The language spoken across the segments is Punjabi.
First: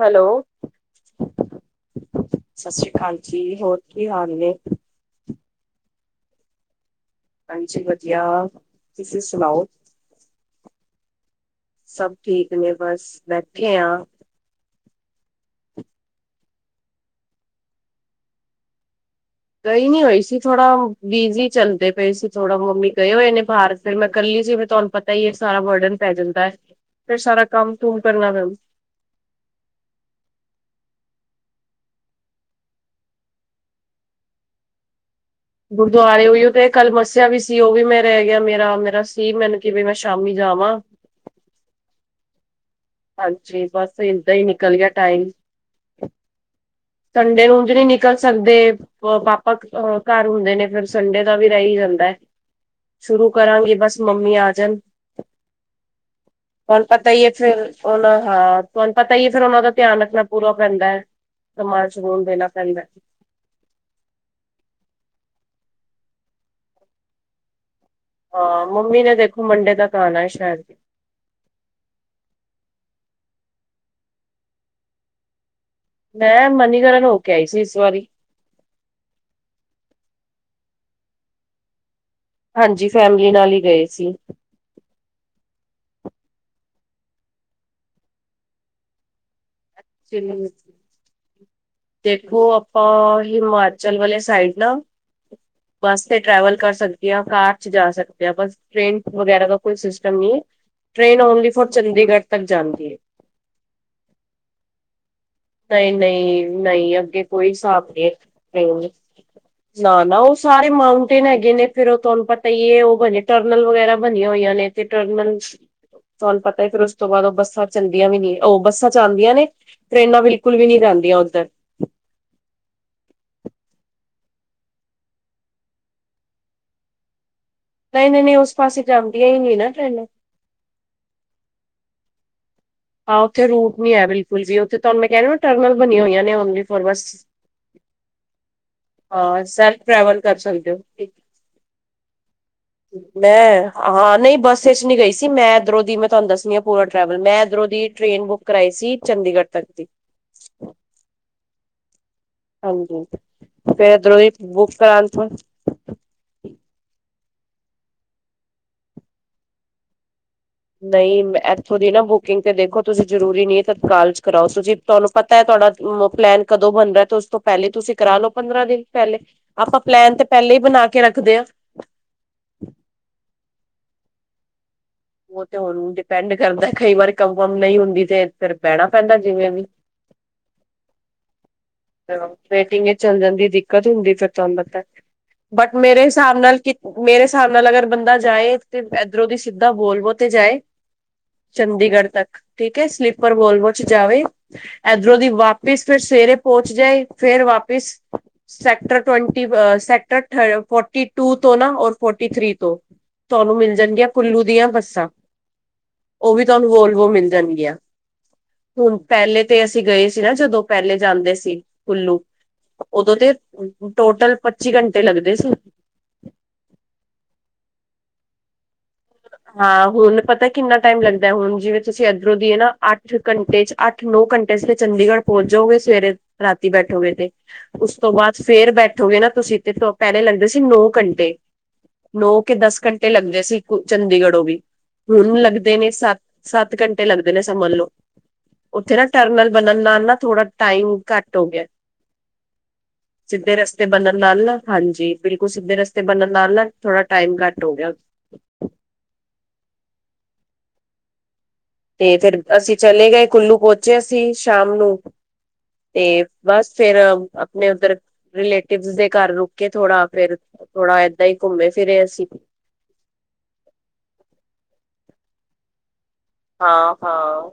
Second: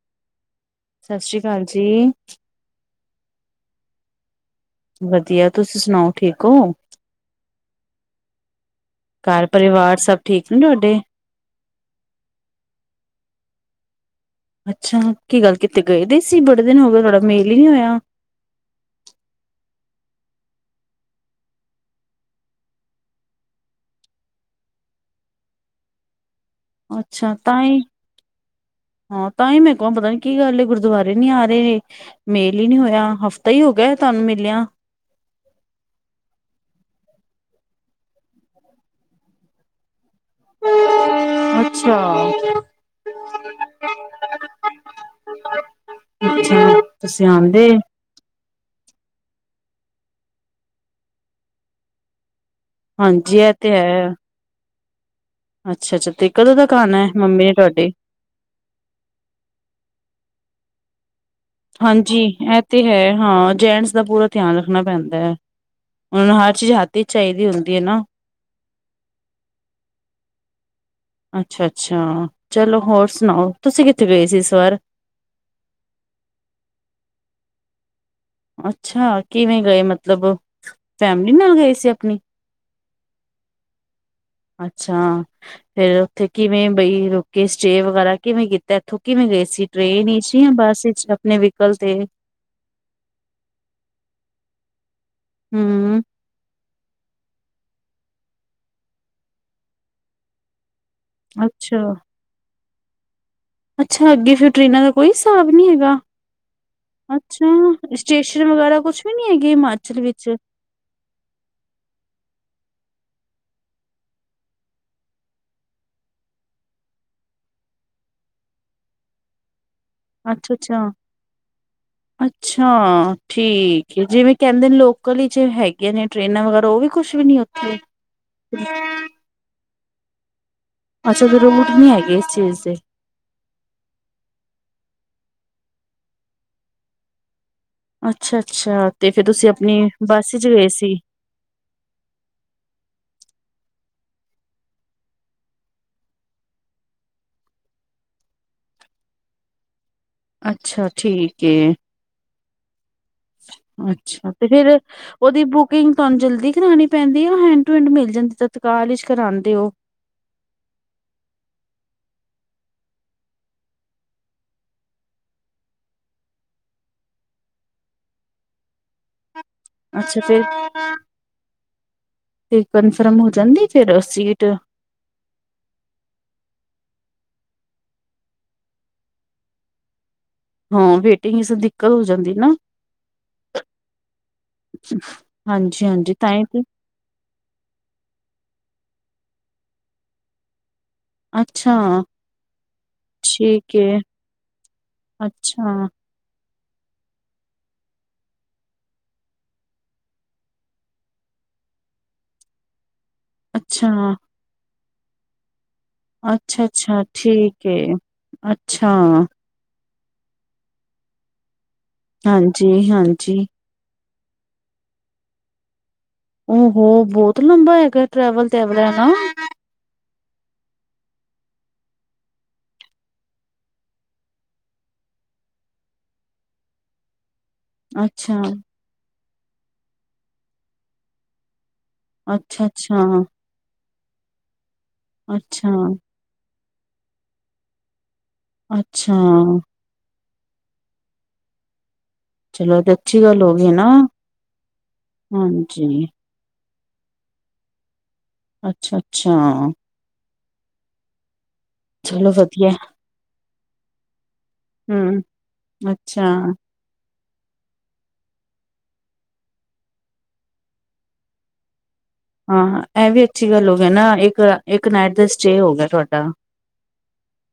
ਹੈਲੋ ਸਸਰੀ ਕਾਲ ਜੀ। ਸ਼ਾਸਰੀ ਕਾਲ ਜੀ ਹੋਰ ਕੀ ਹਾਲ ਨੇ। ਵਧੀਆ ਤੁਸੀਂ ਸੁਣਾਓ ਠੀਕ ਹੋ। ਹਾਂਜੀ ਵਧੀਆ ਤੁਸੀਂ ਘਰ ਸੁਣਾਓ। ਪਰਿਵਾਰ ਸਭ ਠੀਕ ਨੇ ਤਹਾਡੇ ਸਬ ਠੀਕ ਨੇ ਬਸ ਬੈਠੇ ਆਂ। ਅੱਛਾ, ਕੀ ਗੱਲ ਕਿਤੇ ਗਏ ਹੋਏ ਸੀ ਬੜੇ ਦਿਨ ਹੋ ਗਏ ਤੋਹਾਡਾ ਮੇਲ ਹੀ ਨੀ ਹੋਇਆ। ਗਈ ਨੀ ਹੋਈ ਸੀ ਥੋੜਾ ਬਿਜੀ ਚੱਲਦੇ ਪਏ ਸੀ ਥੋੜਾ ਮੰਮੀ ਗਏ ਹੋਏ ਨੇ ਬਾਹਰ। ਫਿਰ ਮੈਂ ਕੱਲੀ ਸੀ ਫੇਰ ਤੁਹਾਨੂੰ ਪਤਾ ਹੀ ਇਹ ਸਾਰਾ ਬਰਡਨ ਪੈ ਜਾਂਦਾ। ਫਿਰ ਅੱਛਾ ਸਾਰਾ ਤਾ ਕੰਮ ਈ ਕੁਮ ਕਰਨਾ ਪੈਂਦਾ। ਹਾਂ ਤਾਂ ਹੀ ਮੈਂ ਕਵਾ ਪਤਾ ਨੀ ਕੀ ਗੱਲ ਏ ਗੁਰਦੁਆਰੇ ਨੀ ਆ ਰਹੇ। ਮੇਲ ਹੀ ਨੀ ਹੋਇਆ ਹਫ਼ਤਾ ਹੋ ਗਿਆ ਤੁਹਾਨੂੰ ਮਿਲਿਆ। ਗੁਰਦੁਆਰੇ ਔਈਔ ਤੇ ਕੱਲ ਮੱਸਿਆ ਵੀ ਸੀ ਉਹ ਵੀ ਮੈਂ ਰੈ ਗਿਆ ਮੇਰਾ, ਮੇਰਾ ਸੀ ਮੈਨ ਕਿ ਮੈਂ ਸ਼ਾਮੀ ਜਾਵਾਂ। [unintelligible] ਅੱਛਾ ਹਾਂਜੀ ਬਸ ਏਦਾਂ ਹੀ ਨਿਕਲ ਗਿਆ ਟਾਈਮ ਅੱਛਾ ਤੁਸੀਂ ਸੰਡੇ ਆਉਂਦੇ ਨੂੰਜ ਓਂਝ ਨੀ ਕੱਲ ਸਕਦੇ ਪਾਪਾ ਕਰ ਹੁੰਦੇ ਨੇ ਫਿਰ ਸੰਡੇ ਦਾ ਵੀ ਰੈ ਈ ਜਾਂਦਾ। ਸ਼ੁਰੂ ਹਾਂਜੀ ਇਹ ਕਰਾਂਗੀ ਬਸ ਮੰਮੀ ਆ ਜਨ। ਅੱਛਾ-ਅੱਛਾ ਤੇ ਕਦੋਂ ਤੱਕ ਆਣਾ ਮੰਮੀ ਨੇ ਤੁਹਾਡੀ। ਹੁਣ ਹਾਂ ਤੁਹਾਨੂੰ ਪਤਾ ਹੀ ਫਿਰ ਉਨਾਂ ਦਾ ਧਿਆਨ ਰੱਖਣਾ ਪੂਰਾ ਪੈਂਦਾ। ਸਮਾਨ ਹਾਂਜੀ ਸਮੂਨ ਦੇਣਾ ਐ ਪੈਂਦਾ ਤੇ ਹੈ ਹਾਂ ਜੈਂਟਸ ਦਾ ਪੂਰਾ ਧਿਆਨ ਰੱਖਣਾ ਪੈਂਦਾ ਊਨੂੰ ਹਰ ਚੀਜ਼ ਹੱਥ ਵਿੱਚ ਚਾਹੀਦੀ ਹੁੰਦੀ ਹੈ ਨਾ। ਹਾਂ ਮੰਮੀ ਨੇ ਦੇਖੋ ਮੰਡੇ ਦਾ ਆਨਾਏ ਸ਼ੇਦ। ਅੱਛਾ-ਅੱਛਾ, ਚਲੋ ਹੋਰ ਸੁਣਾਓ, ਤੁਸੀਂ ਕਿੱਥੇ ਗਏ ਸੀ ਇਸ ਵਾਰ? ਮੈਂ ਮਨੀਕਰਨ ਹੋ ਕੇ ਆਈ ਸੀ ਇਸ ਵਾਰੀ। ਅੱਛਾ, ਕਿਵੇਂ ਗਏ ਮਤਲਬ ਫੈਮਿਲੀ ਨਾਲ ਗਏ ਸੀ ਆਪਣੀ। ਹਾਂਜੀ ਫੈਮਲੀ ਨਾਲ ਹੀ ਗਏ ਸੀ। ਅੱਛਾ। ਫੇਰ ਉੱਥੇ ਕਿਵੇਂ ਬਈ ਰੁਕੇ ਸਟੇਅ ਵਗੈਰਾ ਕਿਵੇਂ ਕੀਤਾ ਇੱਥੋਂ ਕਿਵੇਂ ਗਏ ਸੀ। ਟ੍ਰੇਨ ਵਿਚ ਜਾਂ ਬੱਸ ਵਿਚ? ਆਪਣੇ ਵਹੀਕਲ ਤੇ ਦੇਖੋ ਆਪਾਂ ਹਿਮਾਚਲ ਵਾਲੇ ਸਾਈਡ ਨਾ ਹੂੰ, ਬੱਸ ਤੇ ਟਰੈਵਿਲ ਕਰ ਸਕਦੇ ਆ, ਕਾਰ ਚ ਜਾ ਸਕਦੇ ਹਾਂ, ਬਸ ਟ੍ਰੇਨ ਵਗੈਰਾ ਦਾ ਕੋਈ ਸਿਸਟਮ ਨੀ ਐ। ਟ੍ਰੇਨ ਓਨਲੀ ਫੋਰ ਅੱਛਾ। ਚੰਡੀਗੜ੍ਹ ਤੱਕ ਜਾਂਦੀ ਏਂ। ਅੱਛਾ ਅੱਗੇ ਫਿਰ ਟ੍ਰੇਨਾ ਕੋਈ ਹਿਸਾਬ ਨੀ ਨਹੀਂ- ਹੈਗਾ, ਨਹੀਂ, ਨਹੀਂ ਅੱਗੇ ਕੋਈ ਅੱਛਾ ਹਿਸਾਬ ਨਹੀਂ ਸਟੇਸ਼ਨ ਵਗੈਰਾ ਟ੍ਰੇਨ ਕੁਛ ਨੀ ਹੈਗੇ ਹਿਮਾਚਲ ਨਾ- ਵਿੱ ਉਹ ਸਾਰੇ ਮਾਊਂਟੇਨ ਹੈਗੇ ਨੇ ਫਿਰ ਉਹ ਤੁਹਾਨੂੰ ਪਤਾ ਈ ਏ ਉਹ ਬਣੇ ਟਰਨਲ ਵਗੈਰਾ ਬਣੀਆਂ ਹੋਈਆਂ ਨੇ ਤੇ ਟਰਨਲ ਤੁਹਾਨੂੰ ਪਤਾ ਫਿਰ ਉਸ ਤੋਂ ਬਾਦ ਉਹ ਬੱਸਾਂ ਚੱਲਦੀਆਂ ਵੀ ਨੀ, ਉਹ ਬੱਸਾਂ ਜਾਂਦੀਆ ਨੇ ਟਰੇਨਾ ਅੱਛਾ-ਅੱਛਾ। [inaudible] ਅੱਛਾ ਠੀਕ ਏ ਜਿਵੇਂ ਕੇਭਦੇ ਨੇ ਲੋਕਲ ਇਚ ਹੈਗੀਆਂ ਨੇ ਟ੍ਰੇਨਾਂ ਵਗੈਰਾ, ਉਹ ਵੀ ਕੁਛ ਵੀ ਨੀ ਉੱਥੇ? ਨਈ-ਨਈ, ਨਈ ਉਸ ਪਾਸੇ ਜਾਂਦੀਆਂ ਈ ਨਾ ਟ੍ਰੇਨਾ। ਅੱਛਾ ਫਿਰ ਉਹ ਰੂਟ ਨੀ ਹੈਗੇ ਇਸ ਚੀਜ਼ ਦੇ। ਹਾਂ, ਉੱਥੇ ਰੂਟ ਨੀ ਹੈ ਬਿਲਕੁਲ ਵੀ, ਉੱਥੇ ਤੁਹਾਨੂੰ ਮੈਂ ਕੈ ਰੂਈ ਟਰਨਲ ਹੋਈਆਂ ਨੇ ਓਨਲੀ ਫੋਰ ਬੱਸ। ਅੱਛਾ ਅੱਛਾ ਤੇ ਫਿਰ ਹਾ, ਤੁਸੀਂ ਆਪਣੀ ਸੈਲਫ ਟਰੈਵਲ ਬੱਸ ਕਰ ਚ ਗਏ ਸਕਦੇ ਸੀ ਹੋ। [inaudible] ਮੈਂ ਹਾਂ ਨਈ ਬੱਸਾਂ ਇਚ ਨੀ ਗਈ ਸੀ, ਮੈਂ ਇਧਰੋਂ ਦੀ ਮੈਂ ਤੁਹਾਨੂੰ ਦੱਸਦੀ ਹਾ ਪੂਰਾ ਟਰੈਵਲ, ਮੈਂ ਇੱਧਰੋਂ ਦੀ ਦੀ ਟ੍ਰੇਨ ਬੁੱਕ ਕਰਾਈ ਸੀ ਚੰਡੀਗੜ੍ਹ ਤੱਕ। ਅੱਛਾ ਠੀਕ ਏ। ਹਾਂਜੀ ਫੇਰ ਇੱਧਰੋਂ ਦੀ ਅੱਛਾ ਤੇ ਫਿਰ ਬੁੱਕ ਕਰਾਉਣ ਤੋਂ ਔਦੀ ਬੁੱਕ ਕਿੰਗ ਤੁਹਾਨੂੰ ਜਲਦੀ ਕਰਾਉਣੀ ਪੈਂਦੀ ਐ ਯਾ ਹੈਂਡ ਟੂ ਹੈਂਡ ਮਿਲ ਜਾਂਦੀ ਤਤਕਾਲ ਵਿੱਚ ਕਰਾਭਦੇ ਔ। ਨਈ ਇੱਥੋਂ ਦੀ ਨਾ ਬੁਕਿੰਗ ਤੇ ਦੇਖੋ ਤੁਸੀਂ ਜਰੂਰੀ ਨੀ ਤਤਕਾਲ ਚ ਕਰਾਓ ਤੁਸੀਂ ਤੁਹਾਨੂੰ ਪਤਾ ਹੈ ਤੁਹਾਡਾ ਪਲੈਨ ਕਦੋਂ ਬਣਦਾ ਤੇ ਉਸ ਤੋਂ ਪੈਲੇ ਤੁਸੀਂ ਕਰਾਲੋੋ ਪੰਦਰਾਂ ਦਿਨ ਪੈਲੇ। ਆਪਾਂ ਪਲੈਨ ਅੱਛਾ ਤੇ ਫਿਰ ਪੈਲੇ ਈ ਬਣਾ ਕੇ ਰੱਖਦੇ ਆ। ਤੇ ਕਨਫਰਮ ਹੋ ਜਾਂਦੀ ਫੇਰ ਸੀਟ। ਉਹ ਤੇ ਹੁਣ ਡਿਪੈਂਡ ਕਰਦਾ ਕਈ ਵਾਰੀ ਕੰਮ ਬਮ ਨਹੀਂ ਹੁੰਦੀ ਤੇ ਫੇਰ ਬਹਿਣਾ ਪੈਂਦਾ ਜਿਵੇਂ ਵੀ। ਹੁਣ ਵੇਟਿੰਗ ਸਿੱਧੀ ਵੇਟਿੰਗ ਵਿੱਚ ਚੱਲ ਜਾਂਦੀ ਦਿੱਕਤ ਹੁੰਦੀ ਫਿਰ ਤੁਹਾਨੂੰ ਪਤਾ, ਬਟ ਹਾਂਜੀ ਮੇਰੇ ਹਾਂਜੀ ਹਿਸਾਬ ਤਾਂਹੀ ਨਾਲ ਤੇ ਕਿ ਮੇਰੇ ਹਿਸਾਬ ਨਾਲ ਅਗਰ ਬੰਦਾ ਜਾਏ ਤੇ ਇਧਰੋਂ ਦੀ ਸਿੱਧਾ ਬੋਲਵੋ ਤੇ ਜਾਏ‌। ਅੱਛਾ ਚੰਡੀਗੜ੍ਹ ਤੱਕ ਠੀਕ ਹੈ ਸਲੀਪਰ ਠੀਕ ਬੋਲਮੋਚ ਏ ਜਾਵੇ। ਇਧਰੋਂ ਦੀ ਵਾਪਿਸ ਅੱਛਾ ਫਿਰ ਸਵੇਰੇ ਪਹੁੰਚ ਜਾਏ, ਫਿਰ ਵਾਪਿਸ ਸੈਕਟਰ ਟਵੈਂਟੀ ਬ ਸੈਕਟਰ ਥ ਫੋਰਟੀ ਟੂ ਤੋਂ ਨਾ ਔਰ ਫੋਰਟੀ ਥ੍ਰਰੀ ਤੋਂ ਤੁਹਾਨੂੰ ਮਿਲ ਅੱਛਾ ਜਾਣਗੀਆਂ ਕੁੱਲੂ ਦੀਆਂ ਬੱਸਾਂ। ਉਹ ਵੀ ਅੱਛਾ ਤੁਹਾਨੂੰ ਅੱਛਾ ਵੋਲਵੋ ਮਿਲ ਠੀਕ ਜਾਣਗੀਆਂ। ਏ ਅੱਛਾ ਹੁਣ ਪਹਿਲੇ ਤੇ ਅਸੀਂ ਗਏ ਸੀ ਨਾ ਜਦੋਂ ਪਹਿਲੇ ਜਾਂਦੇ ਸੀ ਕੁੱਲੂ ਹਾਂਜੀ ਉਦੋਂ ਤੇ ਹਾਂਜੀ ਟੋਟਲ ਪੱਚੀ ਘੰਟੇ ਲੱਗਦੇ ਸੀ। ਉਹ ਹੋ ਬਹੁਤ ਲੰਬਾ ਹੈਗਾ ਟਰੈਵਲ ਤੇ ਇਹ ਵਾਲਾ ਹੈਨਾ। ਹਾਂ, ਹੁਣ ਪਤਾ ਕਿੰਨਾ ਟਾਈਮ ਲੱਗਦੈ, ਹੁਣ ਜਿਵੇਂ ਤੁਸੀਂ ਇੱਧਰੋਂ ਦੀ ਨਾ ਅੱਠ ਘੰਟੇ ਚ ਅੱਠ-ਨੌ ਘੰਟੇ ਚ ਫਿਰ ਚੰਡੀਗੜ੍ਹ ਪਹੁੰਚ ਜਾਓਗੇ ਸਵੇਰੇ, ਰਾਤੀ ਬੈਠੋਗੇ ਤੇ। ਉਸ ਤੋਂ ਅੱਛਾ ਬਾਅਦ ਫੇਰ ਬੈਠੋਗੇ ਨਾ ਤੁਸੀਂ ਤੇ ਪਹਿਲੇ ਲੱਗਦੇ ਸੀ ਨੌ ਘੰਟੇ। ਨੌ ਕੇ ਅੱਛਾ ਦਸ ਘੰਟੇ ਅੱਛਾ ਲੱਗਦੇ ਸੀ। ਚੰਡੀਗੜ੍ਹ ਉਹ ਵੀ‌। ਹੁਣ ਅੱਛਾ ਲੱਗਦੇ ਨੇ ਸੱਤ- ਸੱਤ ਘੰਟੇ ਲੱਗਦੇ ਨੇ ਸਮਝ ਲਓ। ਉੱਥੇ ਨਾ ਅੱਛਾ ਟਰਨਲ ਬਣਨ ਨਾਲ ਨਾ ਥੋੜਾ ਟਾਈਮ ਘੱਟ ਹੋ ਗਿਆ। ਚਲੋ ਤੇ ਅੱਛੀ ਗੱਲ ਹੋ ਸਿੱਧੇ ਗਈ ਨਾ ਰਸਤੇ ਬਣਨ ਨਾਲ ਨਾ, ਹਾਂਜੀ ਬਿਲਕੁਲ ਸਿੱਧੇ ਰਸਤੇ ਹਾਂਜੀ ਬਣਨ ਨਾਲ ਨਾ ਥੋੜਾ ਟਾਈਮ ਘੱਟ ਹੋ ਗਿਆ। ਅੱਛਾ-ਅੱਛਾ। ਤੇ ਚਲੋ ਫਿਰ ਵਧੀਆ ਅਸੀਂ ਚਲੇ ਗਏ ਕੁੱਲੂ ਪਹੁੰਚੇ ਅਸੀਂ ਸ਼ਾਮ ਨੂੰ ਹਮ ਤੇ ਅੱਛਾ ਬਸ ਫਿਰ ਆਪਣੇ ਉੱਧਰ ਰਿਲੇਟਿਵ ਦੇ ਘਰ ਰੁਕੇ ਥੋੜਾ ਫਿਰ ਥੋੜਾ ਏਦਾਂ ਹੀ ਘੁੰਮੇ ਫਿਰੇ ਅਸੀਂ। ਹਾਂ ਇਹ ਵੀ ਅੱਛੀ ਗੱਲ ਹੋ ਗਿਆ ਨਾ ਇੱਕ-ਇੱਕ ਨਾਈਟ ਦਾ ਸਟੇਅ ਹੋ ਗਿਆ ਤੁਹਾਡਾ। ਹਾਂ-ਹਾਂ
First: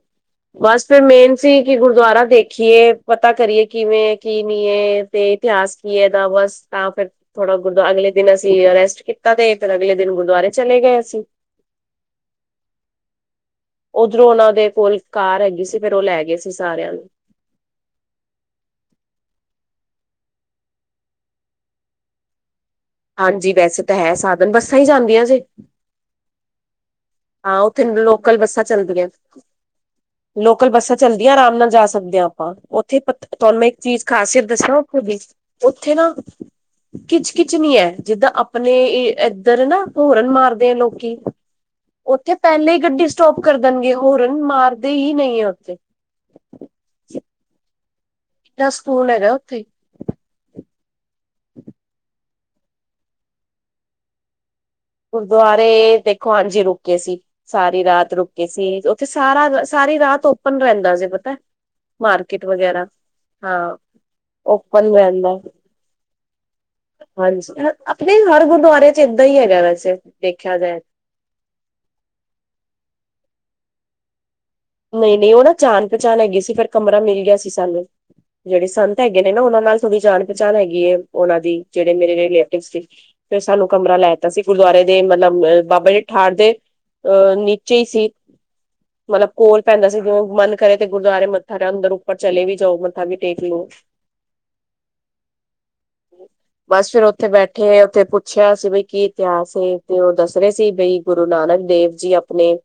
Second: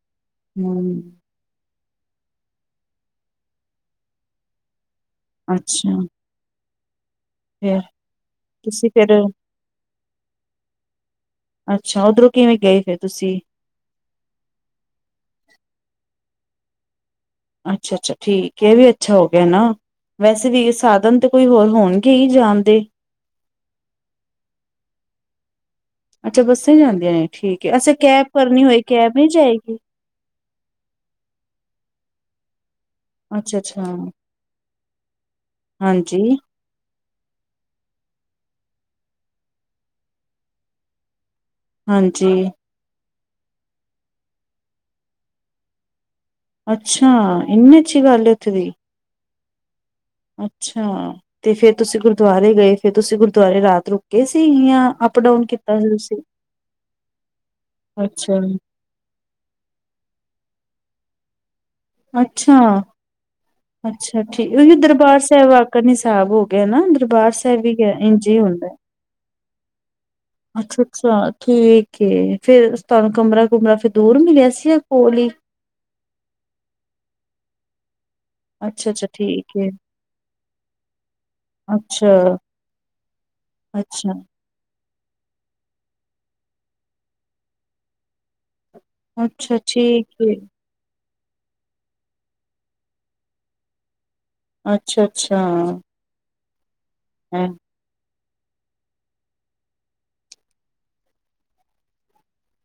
ਬਸ ਹਮ ਫਿਰ ਮੇਨ ਸੀਂ ਕਿ ਗੁਰਦੁਆਰਾ ਦੇਖੀਏ ਪਤਾ ਕਰੀਏ ਕਿਵੇਂ ਹੈ ਕਿ ਨੀ ਐ। ਤੇ ਇਤਿਹਾਸ ਅੱਛਾ ਕੀਏ ਇਹਦਾ ਬਸ ਤਾਂ ਫਿਰ ਥੋੜਾ ਫੇਰ ਅਗਲੇ ਦਿਨ ਅਸੀਂ ਤੁਸੀਂ ਰੈਸਟ ਫੇਰ ਕੀਤਾ ਤੇ ਫਿਰ ਅਗਲੇ ਦਿਨ ਗੁਰਦੁਆਰੇ ਚਲੇ ਗਏ ਅਸੀ। ਅੱਛਾ ਉੱਧਰੋਂ ਕਿਵੇਂ ਗਏ ਫਿਰ ਤੁਸੀਂ? ਉਧਰੋਂ ਉਹਨਾਂ ਦੇ ਕੋਲ ਕਾਰ ਹੈਗੀ ਸੀ ਫਿਰ ਉਹ ਲੈ ਗਏ ਸੀ ਸਾਰਿਆਂ ਨੂੰ। ਅੱਛਾ- ਅੱਛਾ ਠੀਕ ਹੈ, ਇਹ ਵੀ ਅੱਛਾ ਹੋ ਗਿਆ ਹੈ ਨਾ। ਵੈਸੇ ਵੀ ਸਾਧਨ ਤੇ ਕੋਈ ਹੋਰ ਹੋਣਗੇ ਈ ਜਾਣ ਦੇ। ਹਾਂਜੀ ਵੈਸੇ ਤਾਂ ਹੈ ਸਾਧਨ ਬੱਸਾਂ ਈ ਜਾਂਦੀਆਂ ਜੇ। ਅੱਛਾ ਬੱਸਾਂ ਜਾਂਦੀਆਂ ਨੇ ਹਾਂ ਠੀਕ ਹੈ, ਉੱਥੇ ਅੱਸੀੇ ਕੈਬ ਲੋਕਲ ਕਰਨੀ ਬੱਸਾਂ ਹੋਏ ਚੱਲਦੀਆਂ ਕੈਬ ਨਹੀਂ ਜਾਏਗੀ। ਲੋਕਲ ਬੱਸਾਂ ਚੱਲਦੀਆਂ ਆਰਾਮ ਨਾਲ ਜਾ ਸਕਦੇ ਆ ਆਪਾਂ। ਹਾਂ ਉੱਥੇ ਪ ਅੱਛਾ ਤੁਹਾਨੂੰ ਇੱਕ ਅੱਛਾ ਚੀਜ਼ ਖ਼ਾਸੀਅਤ ਦੱਸਿਆ ਉੱਥੇ ਦੀ ਉੱਥੇ ਨਾ ਹਾਂਜੀ ਕਿੱਚ-ਕਿੱਚ ਨਹੀਂ ਹੈ, ਜਿੱਦਾਂ ਆਪਣੇ ਇੱਧਰ ਨਾ ਹੌਰਨ ਮਾਰਦੇ ਆ ਲੋਕੀ ਹਾਂਜੀ ਉੱਥੇ ਪਹਿਲੇ ਹੀ ਗੱਡੀ ਸਟੋਪ ਕਰ ਦੇਣਗੇ। ਹੋਰਨ ਮਾਰਦੇ ਹੀ ਨਹੀਂ ਐ ਉੱਥੇ। ਅੱਛਾ ਇੰਨੀ ਅੱਛੀ ਗੱਲ ਐ ਉੱਥੇ ਦੀ। ਫੌਨ ਹੈਗਾ ਉੱਥੇ ਅੱਛਾ ਤੇ ਫੇਰ ਤੁਸੀਂ ਗੁਰਦੁਆਰੇ ਗਏ, ਫੇਰ ਤੁਸੀਂ ਗੁਰਦੁਆਰੇ ਰਾਤ ਰੁੱਕ ਗਏ ਸੀ ਜ਼ਾ ਗੁਰਦੁਆਰੇ ਦੇਖੋ ਹਾਂਜੀ ਰੁਕੇ ਸੀ, ਸਾਰੀ ਰਾਤ ਅੱਛਾ ਰੁਕੇ ਗਏ ਸੀ ਤੇ ਸਾਰਾ ਸਾਰੀ ਰਾਤ ਓਪਨ ਰਹਿੰਦਾ ਜੇ ਪਤਾਏ। ਅੱਛਾ-ਅੱਛਾ ਠੀਕ ਉਹੀ ਓਪਨ ਦਰਬਾਰ ਰਹਿੰਦਾ ਸਾਹਿਬ ਵਾਕਨ ਹੀ ਸਾਹਿਬ ਹੋ ਗਏ ਨਾ ਦਰਬਾਰ ਸਾਹਿਬ ਵੀ ਇੰਝ ਈ ਹੁੰਦਾ ਇੱਦਾਂ ਈ ਹੈਗਾ ਵੈਸੇ ਦੇਖਿਆ ਜਾਏ ਅੱਛਾ ਅੱਛਾ ਠੀਕ ਏ ਫੇਰ ਤਾਨੂੰ ਕਮਰਾ ਕੁਮਰਾ ਫੇਰ ਦੂਰ ਮਿਲਿਆ ਸੀ ਜਾ ਨਈ-ਨਈ ਓ ਨਾ ਜਾਣ ਪਹਿਚਾਣ ਹੈਗੀ ਸੀ ਫਿਰ ਕਮਰਾ ਮਿਲ ਗਿਆ ਸੀ ਸਾਨੂੰ ਜੇੜੇ ਅੱਛਾ ਸੰਤ ਅੱਛਾ ਹੈਗੇ ਨੇ ਨਾ ਠੀਕ ਓਨਾਂ ਏ ਨਾਲ ਥੋੜ੍ਹੀ ਜਾਣ ਪਹਿਚਾਣ ਹੈਗੀ ਏ ਓਨਾਂ ਦੀ ਜੇੜੇ ਮੇਰੇ ਅੱਛਾ ਰਲੇਟਿਵ ਸੀ। ਫੇਰ ਸਾਨੂੰ ਕਮਰਾ ਅੱਛਾ ਲੈਤਾ ਸੀ ਗੁਰਦੁਆਰੇ ਦੇ ਮਤਲਬ ਬਾਬਾ ਜੀ ਠਾਰ ਦੇ ਅ ਨੀਚੇ ਈ ਸੀ। ਮਤਲਬ ਅੱਛਾ ਕੋਲ ਪੈਂਦਾ ਸੀ ਠੀਕ ਏ, ਮਨ ਕਰੇ ਤੇ ਗੁਰਦੁਆਰੇ ਮੱਥਾ ਅੰਦਰ ਓਪਰ ਚਲੇ ਵੀ ਜਾਓ ਮੱਥਾ ਵੀ ਟੇਕ ਲੋ ਅੱਛਾ ਅੱਛਾ ਬਸ ਫੇਰ ਓਥੇ ਬੈਠੇ ਓਥੇ ਪੁ ਛਿਆ ਸੀ ਬੀ ਕੀ ਇਤਿਹਾਸ ਐ ਤੇ ਓ ਦੱਸ ਰੇ ਸੀ ਬਈ ਗੁਰੂ ਨਾਨਕ ਦੇਵ ਜੀ ਆਪਣੇ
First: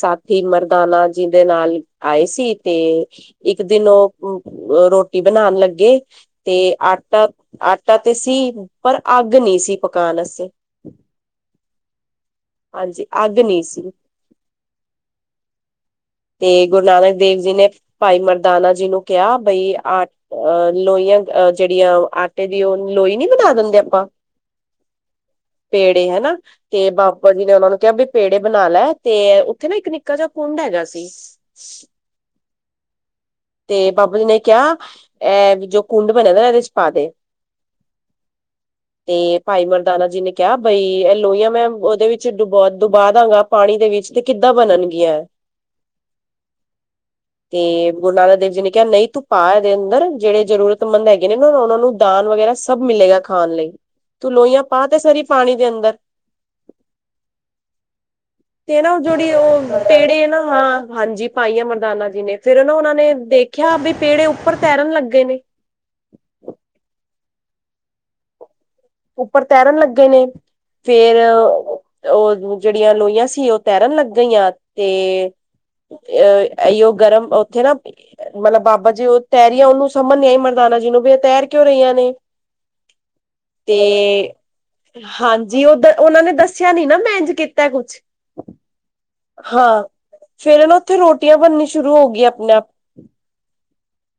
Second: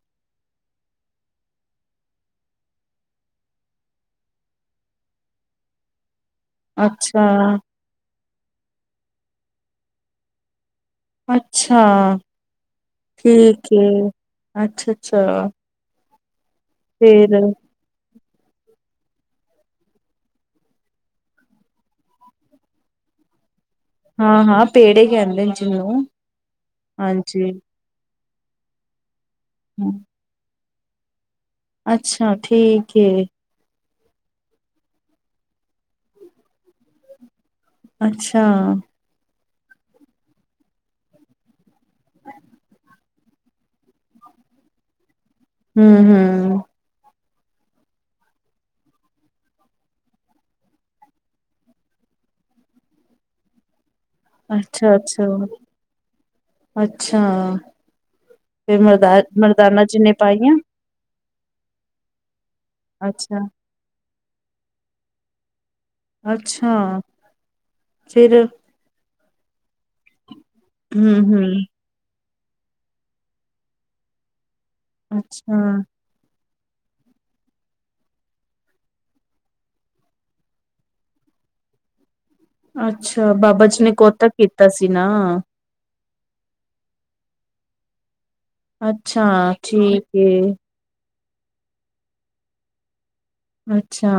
ਸਾਥੀ ਮਰਦਾਨਾ ਜੀ ਦੇ ਨਾਲ ਆਏ ਸੀ ਤੇ ਇੱਕ ਦਿਨ ਓ ਰੋਟੀ ਬਣਾਣ ਲੱਗੇ ਤੇ ਅੱਛਾ, ਆਟਾ ਆਟਾ ਤੇ ਸੀ ਪਰ ਅੱਗ ਨੀ ਸੀ ਪਕਾਣ ਵਸਤੇ ਅੱਛਾ ਹਾਂਜੀ ਅੱਗ ਨਹੀਂ ਠੀਕ ਏ ਸੀ ਅੱਛਾ ਅੱਛਾ ਤੇ ਗੁਰੂ ਨਾਨਕ ਦੇਵ ਜੀ ਨੇ ਭਾਈ ਮਰਦਾਨਾ ਜੀ ਨੂੰ ਕਿਆ ਬਈ ਆ ਅ ਲੋਈਆਂ ਅ ਜੇੜੀਆਂ ਆਟੇ ਦੀ ਓ ਲੋਈ ਨੀ ਬਣਾ ਦਿੰਦੇ ਆ ਪਾ ਹਾਂ-ਹਾਂ ਪੇੜੇ ਕਹਿੰਦੇ ਨੇ ਜਿਹਨੂੰ ਪੇੜੇ ਹਨਾ ਤੇ ਬਾਬਾ ਜੀ ਹਾਂਜੀ, ਨੇ ਓਨਾ ਨੂੰ ਕਿਆ ਵੀ ਪ ਪੇੜੇ ਬਣਾ ਲੈ ਤੇ ਉੱਥੇ ਨਾ ਇੱਕ ਹੂੰ, ਨਿੱਕਾ ਜੇਹਾ ਕੁੰਡ ਹੈਗਾ ਸੀ ਅੱਛਾ ਠੀਕ ਏ। ਤੇ ਬਾਬਾ ਜੀ ਨੇ ਕਿਆ ਐ ਜੋ ਕੁੰਡ ਬਣਿਆ ਦਾ ਏਦੇ ਚ ਪਾ ਦੇ ਅੱਛਾ ਤੇ ਭਾਈ ਮਰਦਾਨਾ ਜੀ ਨੇ ਕਿਆ ਬਈ ਐ ਲੋਈਆਂ ਮੈਂ ਓਦੇ ਵਿੱਚ ਡੁੱਬੋ ਡੁਬਾ ਦਾਗਾ। ਪਾਣੀ ਦੇ ਵਿੱਚ ਤੇ ਕਿੱਦਾਂ ਬਣਨਗੀਆਂ ਐ ਹੂੰ ਹੂੰ ਤੇ ਗੁਰੂ ਨਾਨਕ ਦੇਵ ਜੀ ਨੇ ਕਿਆ ਨਈ ਤੂੰ ਪਾ ਐਦੇ ਅੰਦਰ ਜੇੜੇ ਜ਼ਰੂਰਤਮੰਦ ਹੈਗੇ ਨੇ ਨਾ ਓਨਾਂ ਨੂੰ ਦਾਨ ਵਗੈਰਾ ਸ ਸਭ ਮਿਲੇਗਾ ਖਾਣ ਲਈ ਤੂੰ ਲੋਈਆਂ ਪਾ ਤੇ ਸਾਰੀ ਅੱਛਾ-ਅੱਛਾ, ਪਾਣੀ ਦੇ ਅੰਦਰ ਅੱਛਾ ਤੇ ਫੇਰ ਨਾ ਓ ਮਰਦਾ ਜੇੜੀ ਓ ਮਰਦਾਨਾ ਜੀ ਨੇ ਪੇੜੇ ਨਾ ਪਾਈਆਂ, ਹਾਂ ਹਾਂਜੀ ਪਾਈਆ ਮਰਦਾਨਾ ਜੀ ਨੇ ਫੇਰ ਨਾ ਓਨਾਂ ਨੇ ਅੱਛਾ, ਦੇਖਿਆ ਬੀ ਪੇੜੇ ਉੱਪਰ ਤੈਰਨ ਲੱਗੇ ਨੇ ਅੱਛਾ ਫਿਰ ਉੱਪਰ ਤੈਰਨ ਲੱਗੇ ਨੇ ਫਿਰ ਹੂੰ-ਹੂੰ, ਅ ਓ ਜੇੜੀਆਂ ਲੋਈਆਂ ਸੀ ਓ ਤੈਰਨ ਲੱਗ ਗਈਆਂ ਤੇ ਅੱਛਾ, ਏ ਐਈਓ ਗਰਮ ਉੱਥੇ ਨਾ ਮਤਲਬ ਬਾਬਾ ਜੀ ਓ ਤੈਰੀਆਂ ਓਨੂੰ ਸਮਝ ਨੀ ਆਈ ਮਰਦਾਨਾ ਜੀ ਨੂੰ ਵੀ ਇਹ ਤੈਰ ਕਿਉਂ ਰਈਆਂ ਨੇ ਅੱਛਾ ਬਾਬਾ ਜੀ ਕੋਤਕ ਕੀਤਾ ਸੀ ਨਾ ਜੀ ਉਦ ਓਨਾਂ ਨੇ ਦੱਸਿਆ ਨੀ ਨਾ ਮੈਂ ਇੰਝ ਕੀਤਾ ਕੁਛ ਅੱਛਾ ਹਾਂ ਠੀਕ ਏ, ਫੇਰ ਨਾ ਉੱਥੇ ਰੋਟੀਆਂ ਬਣਨੀ ਸ਼ੁਰੂ ਹੋ ਗਈ ਆਪਣੇ ਆਪ ਅੱਛਾ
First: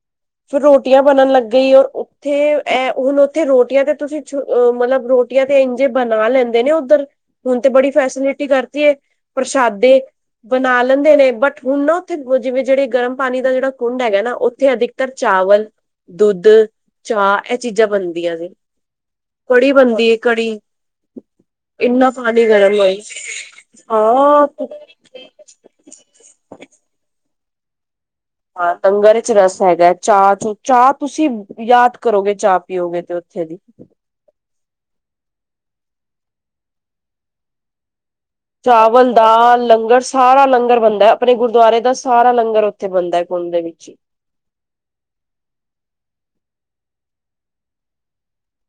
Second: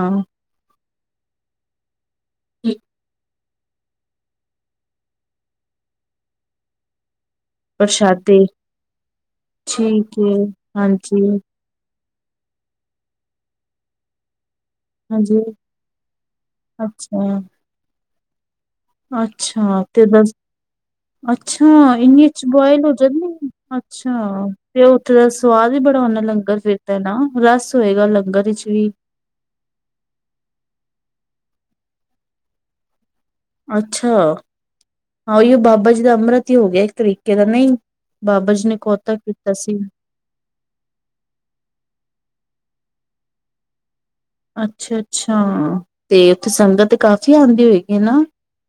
ਫਿਰ ਰੋਟੀਆਂ ਬਣਨ ਲੱਗ ਗਈਆਂ ਉੱਥੇ ਐ ਹੁਣ ਤੇ ਰੋਟੀਆਂ ਤੇ ਤੁਸੀਂ ਛ ਮਤਲਬ ਰੋਟੀਆਂ ਤੇ ਇੰਜੇ ਬਣਾ ਲੈਂਦੇ ਨੇ ਉੱਧਰ ਹੁਣ ਤੇ ਬੜੀ ਪ੍ਰਸ਼ਾਦੇ ਫੈਸਲਿਟੀ ਕਰਤੀ ਏ ਪਰਸਾਦੇ ਠੀਕ ਏ ਬਣਾ ਲੈਂਦੇ ਹਾਂਜੀ ਨੇ ਬਟ ਹੁਣ ਨਾ ਉੱਥੇ ਜੀਵੇ ਜੇੜੇ ਗਰਮ ਪਾਣੀ ਦਾ ਜੇੜਾ ਕੁੰਡ ਹੈਗਾ ਨਾ ਉੱਥੇ ਅਧਿਕ ਤਰ ਹਾਂਜੀ ਚਾਵਲ, ਦੁੱਧ, ਅੱਛਾ ਚਾਅ ਐ ਚੀਜ਼ਾਂ ਬਨਦੀਆਂ ਨੇ। ਕੜੀ ਅੱਛਾ, ਤੇ ਬਣਦੀ ਏ ਬਸ ਕੜੀ ਅੱਛਾ, ਇੰਨਾ ਇਨੀ ਏਚ ਪਾਣੀ ਗਰਮ ਬੋਏਲ ਹੋ ਹੋਈ ਜੱਨ, ਹਾਂ ਅੱਛਾ, ਤੇ ਓ ਓਥੇ ਦਾ ਸਵਾਦ ਵੀ ਬੜਾ ਹੁਨਾ ਲੰਗਰ ਫਿਰ ਤਾ ਨਾ, ਰਾੱਸ ਹੋਏਗਾ ਲੰਗਰ ਵਿੱਚ ਹਾਂ, ਵੀ ਲੰਗਰ ਵਿੱਚ ਰੱਸ ਹੈਗੈ, ਚਾਅ-ਚੂ, ਚਾਅ ਤੂਸੀ ਯਾਦ ਕਰੋਗੇ, ਚਾਅ ਪੀਓਗੇ ਤੇ ਓ ਅੱਛਾ, ਹਾਂ ਔਈਓ ਬਾਬਾ ਜੀ ਦਾ ਅੰਮ੍ਰਤ ਈ ਹੋ ਗੇਆ ਇੱਕ ਤਰੀਕੇ ਦਾ, ਨਈ। ਬਾਬਾ ਜੀ ਨੇ ਕੋੋਤਕ ਕੀਤਾ ਸੀ ਨਾ। ਸਾਰਾਂ ਲੰਗਰ ਬਣਦੈ, ਅਪਣਨੇ ਗੁਰਦੁਆਰੇ ਦਾ ਸਾਰਾ ਲੰਗਰ ਉੱਥੇ ਬਨਦੈ, ਕੁੰਡ ਦੇ ਵਿੱਚ ਈ। ਅੱਛਾ-ਅੱਛਾ, ਤੇ ਉਥੇ ਸੰਗਤ ਕਾਫੀ ਆਂਦੀ ਹੋਏਗੀ ਨਾ?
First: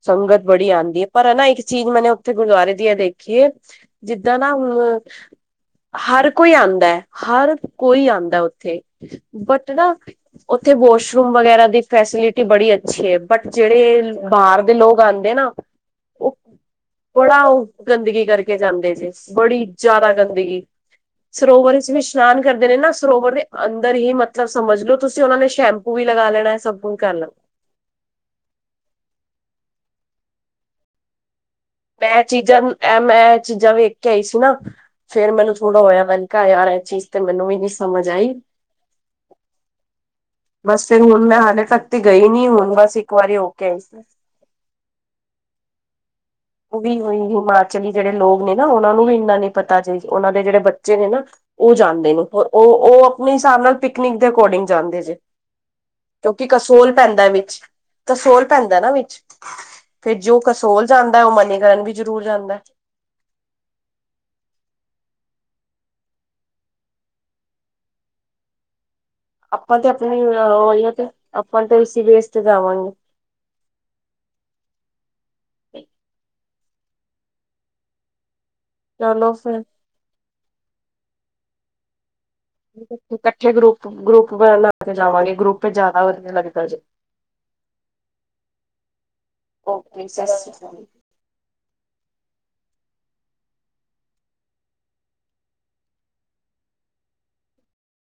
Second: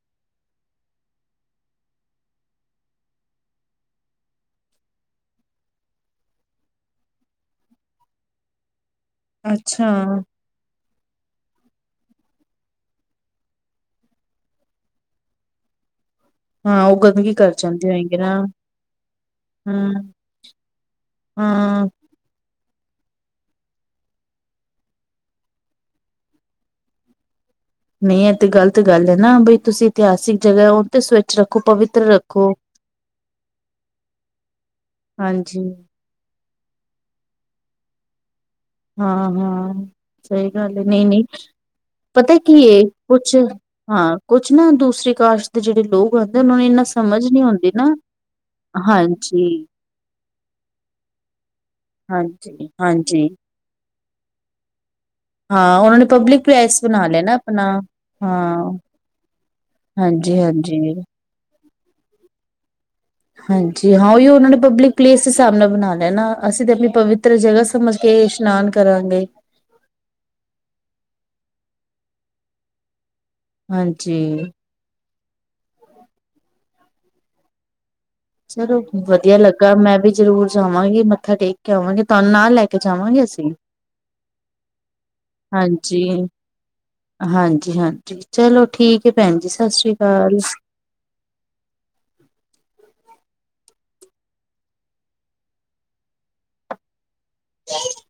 ਸੰਗਤ ਬੜੀ ਆਂਦੀ ਏ, ਪਰ ਐਨਾ ਇੱਕ ਚੀਜ ਮੈਨੇ ਉਥੇ ਗੁਰਦੁਆਰੇ ਦੀ ਐ ਦੇਖੀ ਏ ਜਿੱਦਾਂ ਨਾ ਹੁਨ ਹਰ ਕੋਈ ਆਂਦੈ, ਹਰ ਕੋਈ ਆਂਦੈ ਉਥੇ, ਬਟ ਅੱਛਾ ਨਾ ਓਥੇ ਵੋਸ਼ਰੂਮ ਵਗੇਰਾ ਦੀ ਫੈਸਿਲਿਟੀ ਬੜੀ ਅੱਛੀ ਏ, ਬਟ ਜੇੜੇ ਲ ਬਾਰ ਦੇ ਲੋਗ ਆਂਦੇ ਏ ਨਾ, ਓ ਹਾਂ ਉਹ ਗੰਦਗੀ ਬੜਾ ਕਰ ਓ ਜਾਂਦੇ ਹੋਏਗੇ ਗੰਦਗੀ ਨਾ ਕਰਕੇ ਜਾਂਦੇ ਜੇ, ਬੜੀ ਹਾਂ ਜਾਦਾ ਗੰਦਗੀ। ਸਰੋਵਰ ਹਾਂ ਚ ਇਸ਼ ਇਸ਼ਨਾਨ ਕਰਦੇ ਨੇ ਨਾ ਸਰੋਵਰ ਦੇ ਅੰਦਰ ਹੀ ਮਤਲਬ ਸਮਝ ਲੋ, ਤੂਸੀ ਓਨਾਂ ਨੇ ਸ਼ੈਂਪੂ ਵੀ ਲਗਾ ਲੈਣੈ ਸਬੁਨ ਕਾਰ ਲੈਣ। ਨਈ ਐ ਤੇ ਗਲਤ ਗਾੱਲ ਏ ਨਾ, ਬਈ ਤੂਸੀ ਇਤਿਹਾਸਿਕ ਜਗ੍ਹੈ, ਓ ਤੇ ਸ ਚ ਰਖੋ, ਪਵਿਤ ਮੈਂ ਚੀਜ਼ਾਂ ਨੂ ਐ, ਮੈਂ ਚੀਜ਼ਾਂ ਵੇਖ ਕੇ ਆਈ ਸੀ ਨਾ, ਫੇਰ ਮੈਨੂ ਹਾਂਜੀ ਥੋੜਾ ਹੋਏਆ ਮੈਨ ਕਾ ਯਾਰ ਐ ਚੀਜ ਤੇ ਮੈਨੂੰ ਵੀ ਨੀ ਸਮਝ ਆਈ। ਹਾਂ ਹਾਂ ਸਹੀ ਗੱਲ ਹੈ ਬੱਸ ਫੇਰ ਨਹੀਂ ਨਹੀਂ ਹੁਨ ਮੈਂ ਹਲੇ ਤਕ ਤੇ ਗਈ ਪਤਾ ਨੀ, ਕੀ ਹੁਨ ਹੈ ਬੱਸ ਇੱਕ ਇੱਕ ਕੁਛ ਵਾਰੀ ਹੋ ਕੇ ਆਈ ਸੀ। ਹਾਂ, ਕੁੱਛ ਨਾ ਦੂਸਰੀ ਕਾਸਟ ਦੇ ਜੇੜੇ ਲੋਕ ਹੋਂਦੇ, ਓਨਾਂ ਨੇ ਈ ਓਵੀ ਹੂਂਈ, ਹਿਮਾਚਲੀ ਜੇੜੇ ਲੋਗ ਨੇ ਨਾ, ਓਨਾਂ ਨੂੰ ਵੀ ਇੰਨਾ ਹਾਂਜੀ ਨੀ ਪਤਾ ਚੀਜ, ਓਨਾਂ ਦੇ ਜੇੜੇ ਬੱਚੇ ਨੇ ਨਾ ਓ ਜਾਂਦੇ ਨੇ, ਓ, ਓ, ਹਾਂਜੀ ਓ ਹਾਂਜੀ ਅਪਨੇ ਹਿਸਾਬ ਨਾਲ ਪਿਕਨਿਕ ਦੇ ਅਕੋਰਡਿੰਗ ਜਾਂਦੇ ਜੇ। ਹਾਂ ਉਹਨਾਂ ਨੇ ਪਬਲਿਕ ਕਿਉਂਕਿ ਪਲੇਸ ਕਸੋਲ ਬਣਾ ਲਿਆ ਪੈਂਦੈ ਨਾ ਵਿੱਚ, ਆਪਣਾ ਕਸੋਲ ਹਾਂ ਪੈਂਦੈ ਨਾ ਵਿੱਚ। ਫਿਰ ਜੋ ਹਾਂਜੀ ਹਾਂਜੀ ਕਸੋਲ ਜਾਂਦੈ, ਓ ਮਨੀਕਰਨ ਵੀ ਜਰੂਰ ਜਾਂਦੈ। ਹਾਂਜੀ, ਹਾਂ ਔਈਓ ਓਨਾਂ ਨੇ ਪਬਲਿਕ ਪਲੇਸ ਦੇ ਸਾਬ ਨਾਲ ਬਨਾ ਲੇਆ ਨਾ, ਅਸੀ ਤੇ ਅਪਨੀ ਪਵਿੱਤਰ ਜਗਾ ਸਮਜ ਕੇ ਇਸ਼ਨਾਨ ਕਰਾਂਗੇ। ਆਪਾਂ ਤੇ ਅਪਨੀ ਓਈਓ ਤੇ, ਆਪਾਂ ਤੇ ਉਸੀ ਵੇਸ ਤੇ ਜਾਵਾਂਗੇ। ਹਾਂਜੀ। ਚਲੋ ਵਦੀਆ ਲੱਗਾ, ਮੈਂ ਵੀ ਜਰੂਰ ਜਾਵਾਂਗੀ, ਮੱਥਾ ਟੇਕ ਕੇ ਆਵਾਂਗੀ, ਤੂਆਨ ਨਾਲ ਲੈ ਕੇ ਜਾਵਾਂਗੇ ਅਸੀਂ। ਇਕੱਠੇ ਗਰੁੱਪ ਗਰੁੱਪ [unintelligible] ਕੱਠੇ ਗਰੁੱਪ-ਗਰੁੱਪ ਬਨਾ ਕੇ ਜਾਵਾਂਗੇ, ਗਰੁੱਪ ਚ ਜਾਦਾ ਵਦੀਆ ਲੱਗਦਾ ਜੇ। ਹਾਂਜੀ-ਹਾਂਜੀ, ਚਲੋ ਠੀਕ ਐ ਭੈਨ ਜੀ, ਸਸ੍ਰੀ ਓਕੇ ਸਤਿ ਕਾਲ। ਸ਼੍ਰੀ ਅਕਾਲ। [inaudible]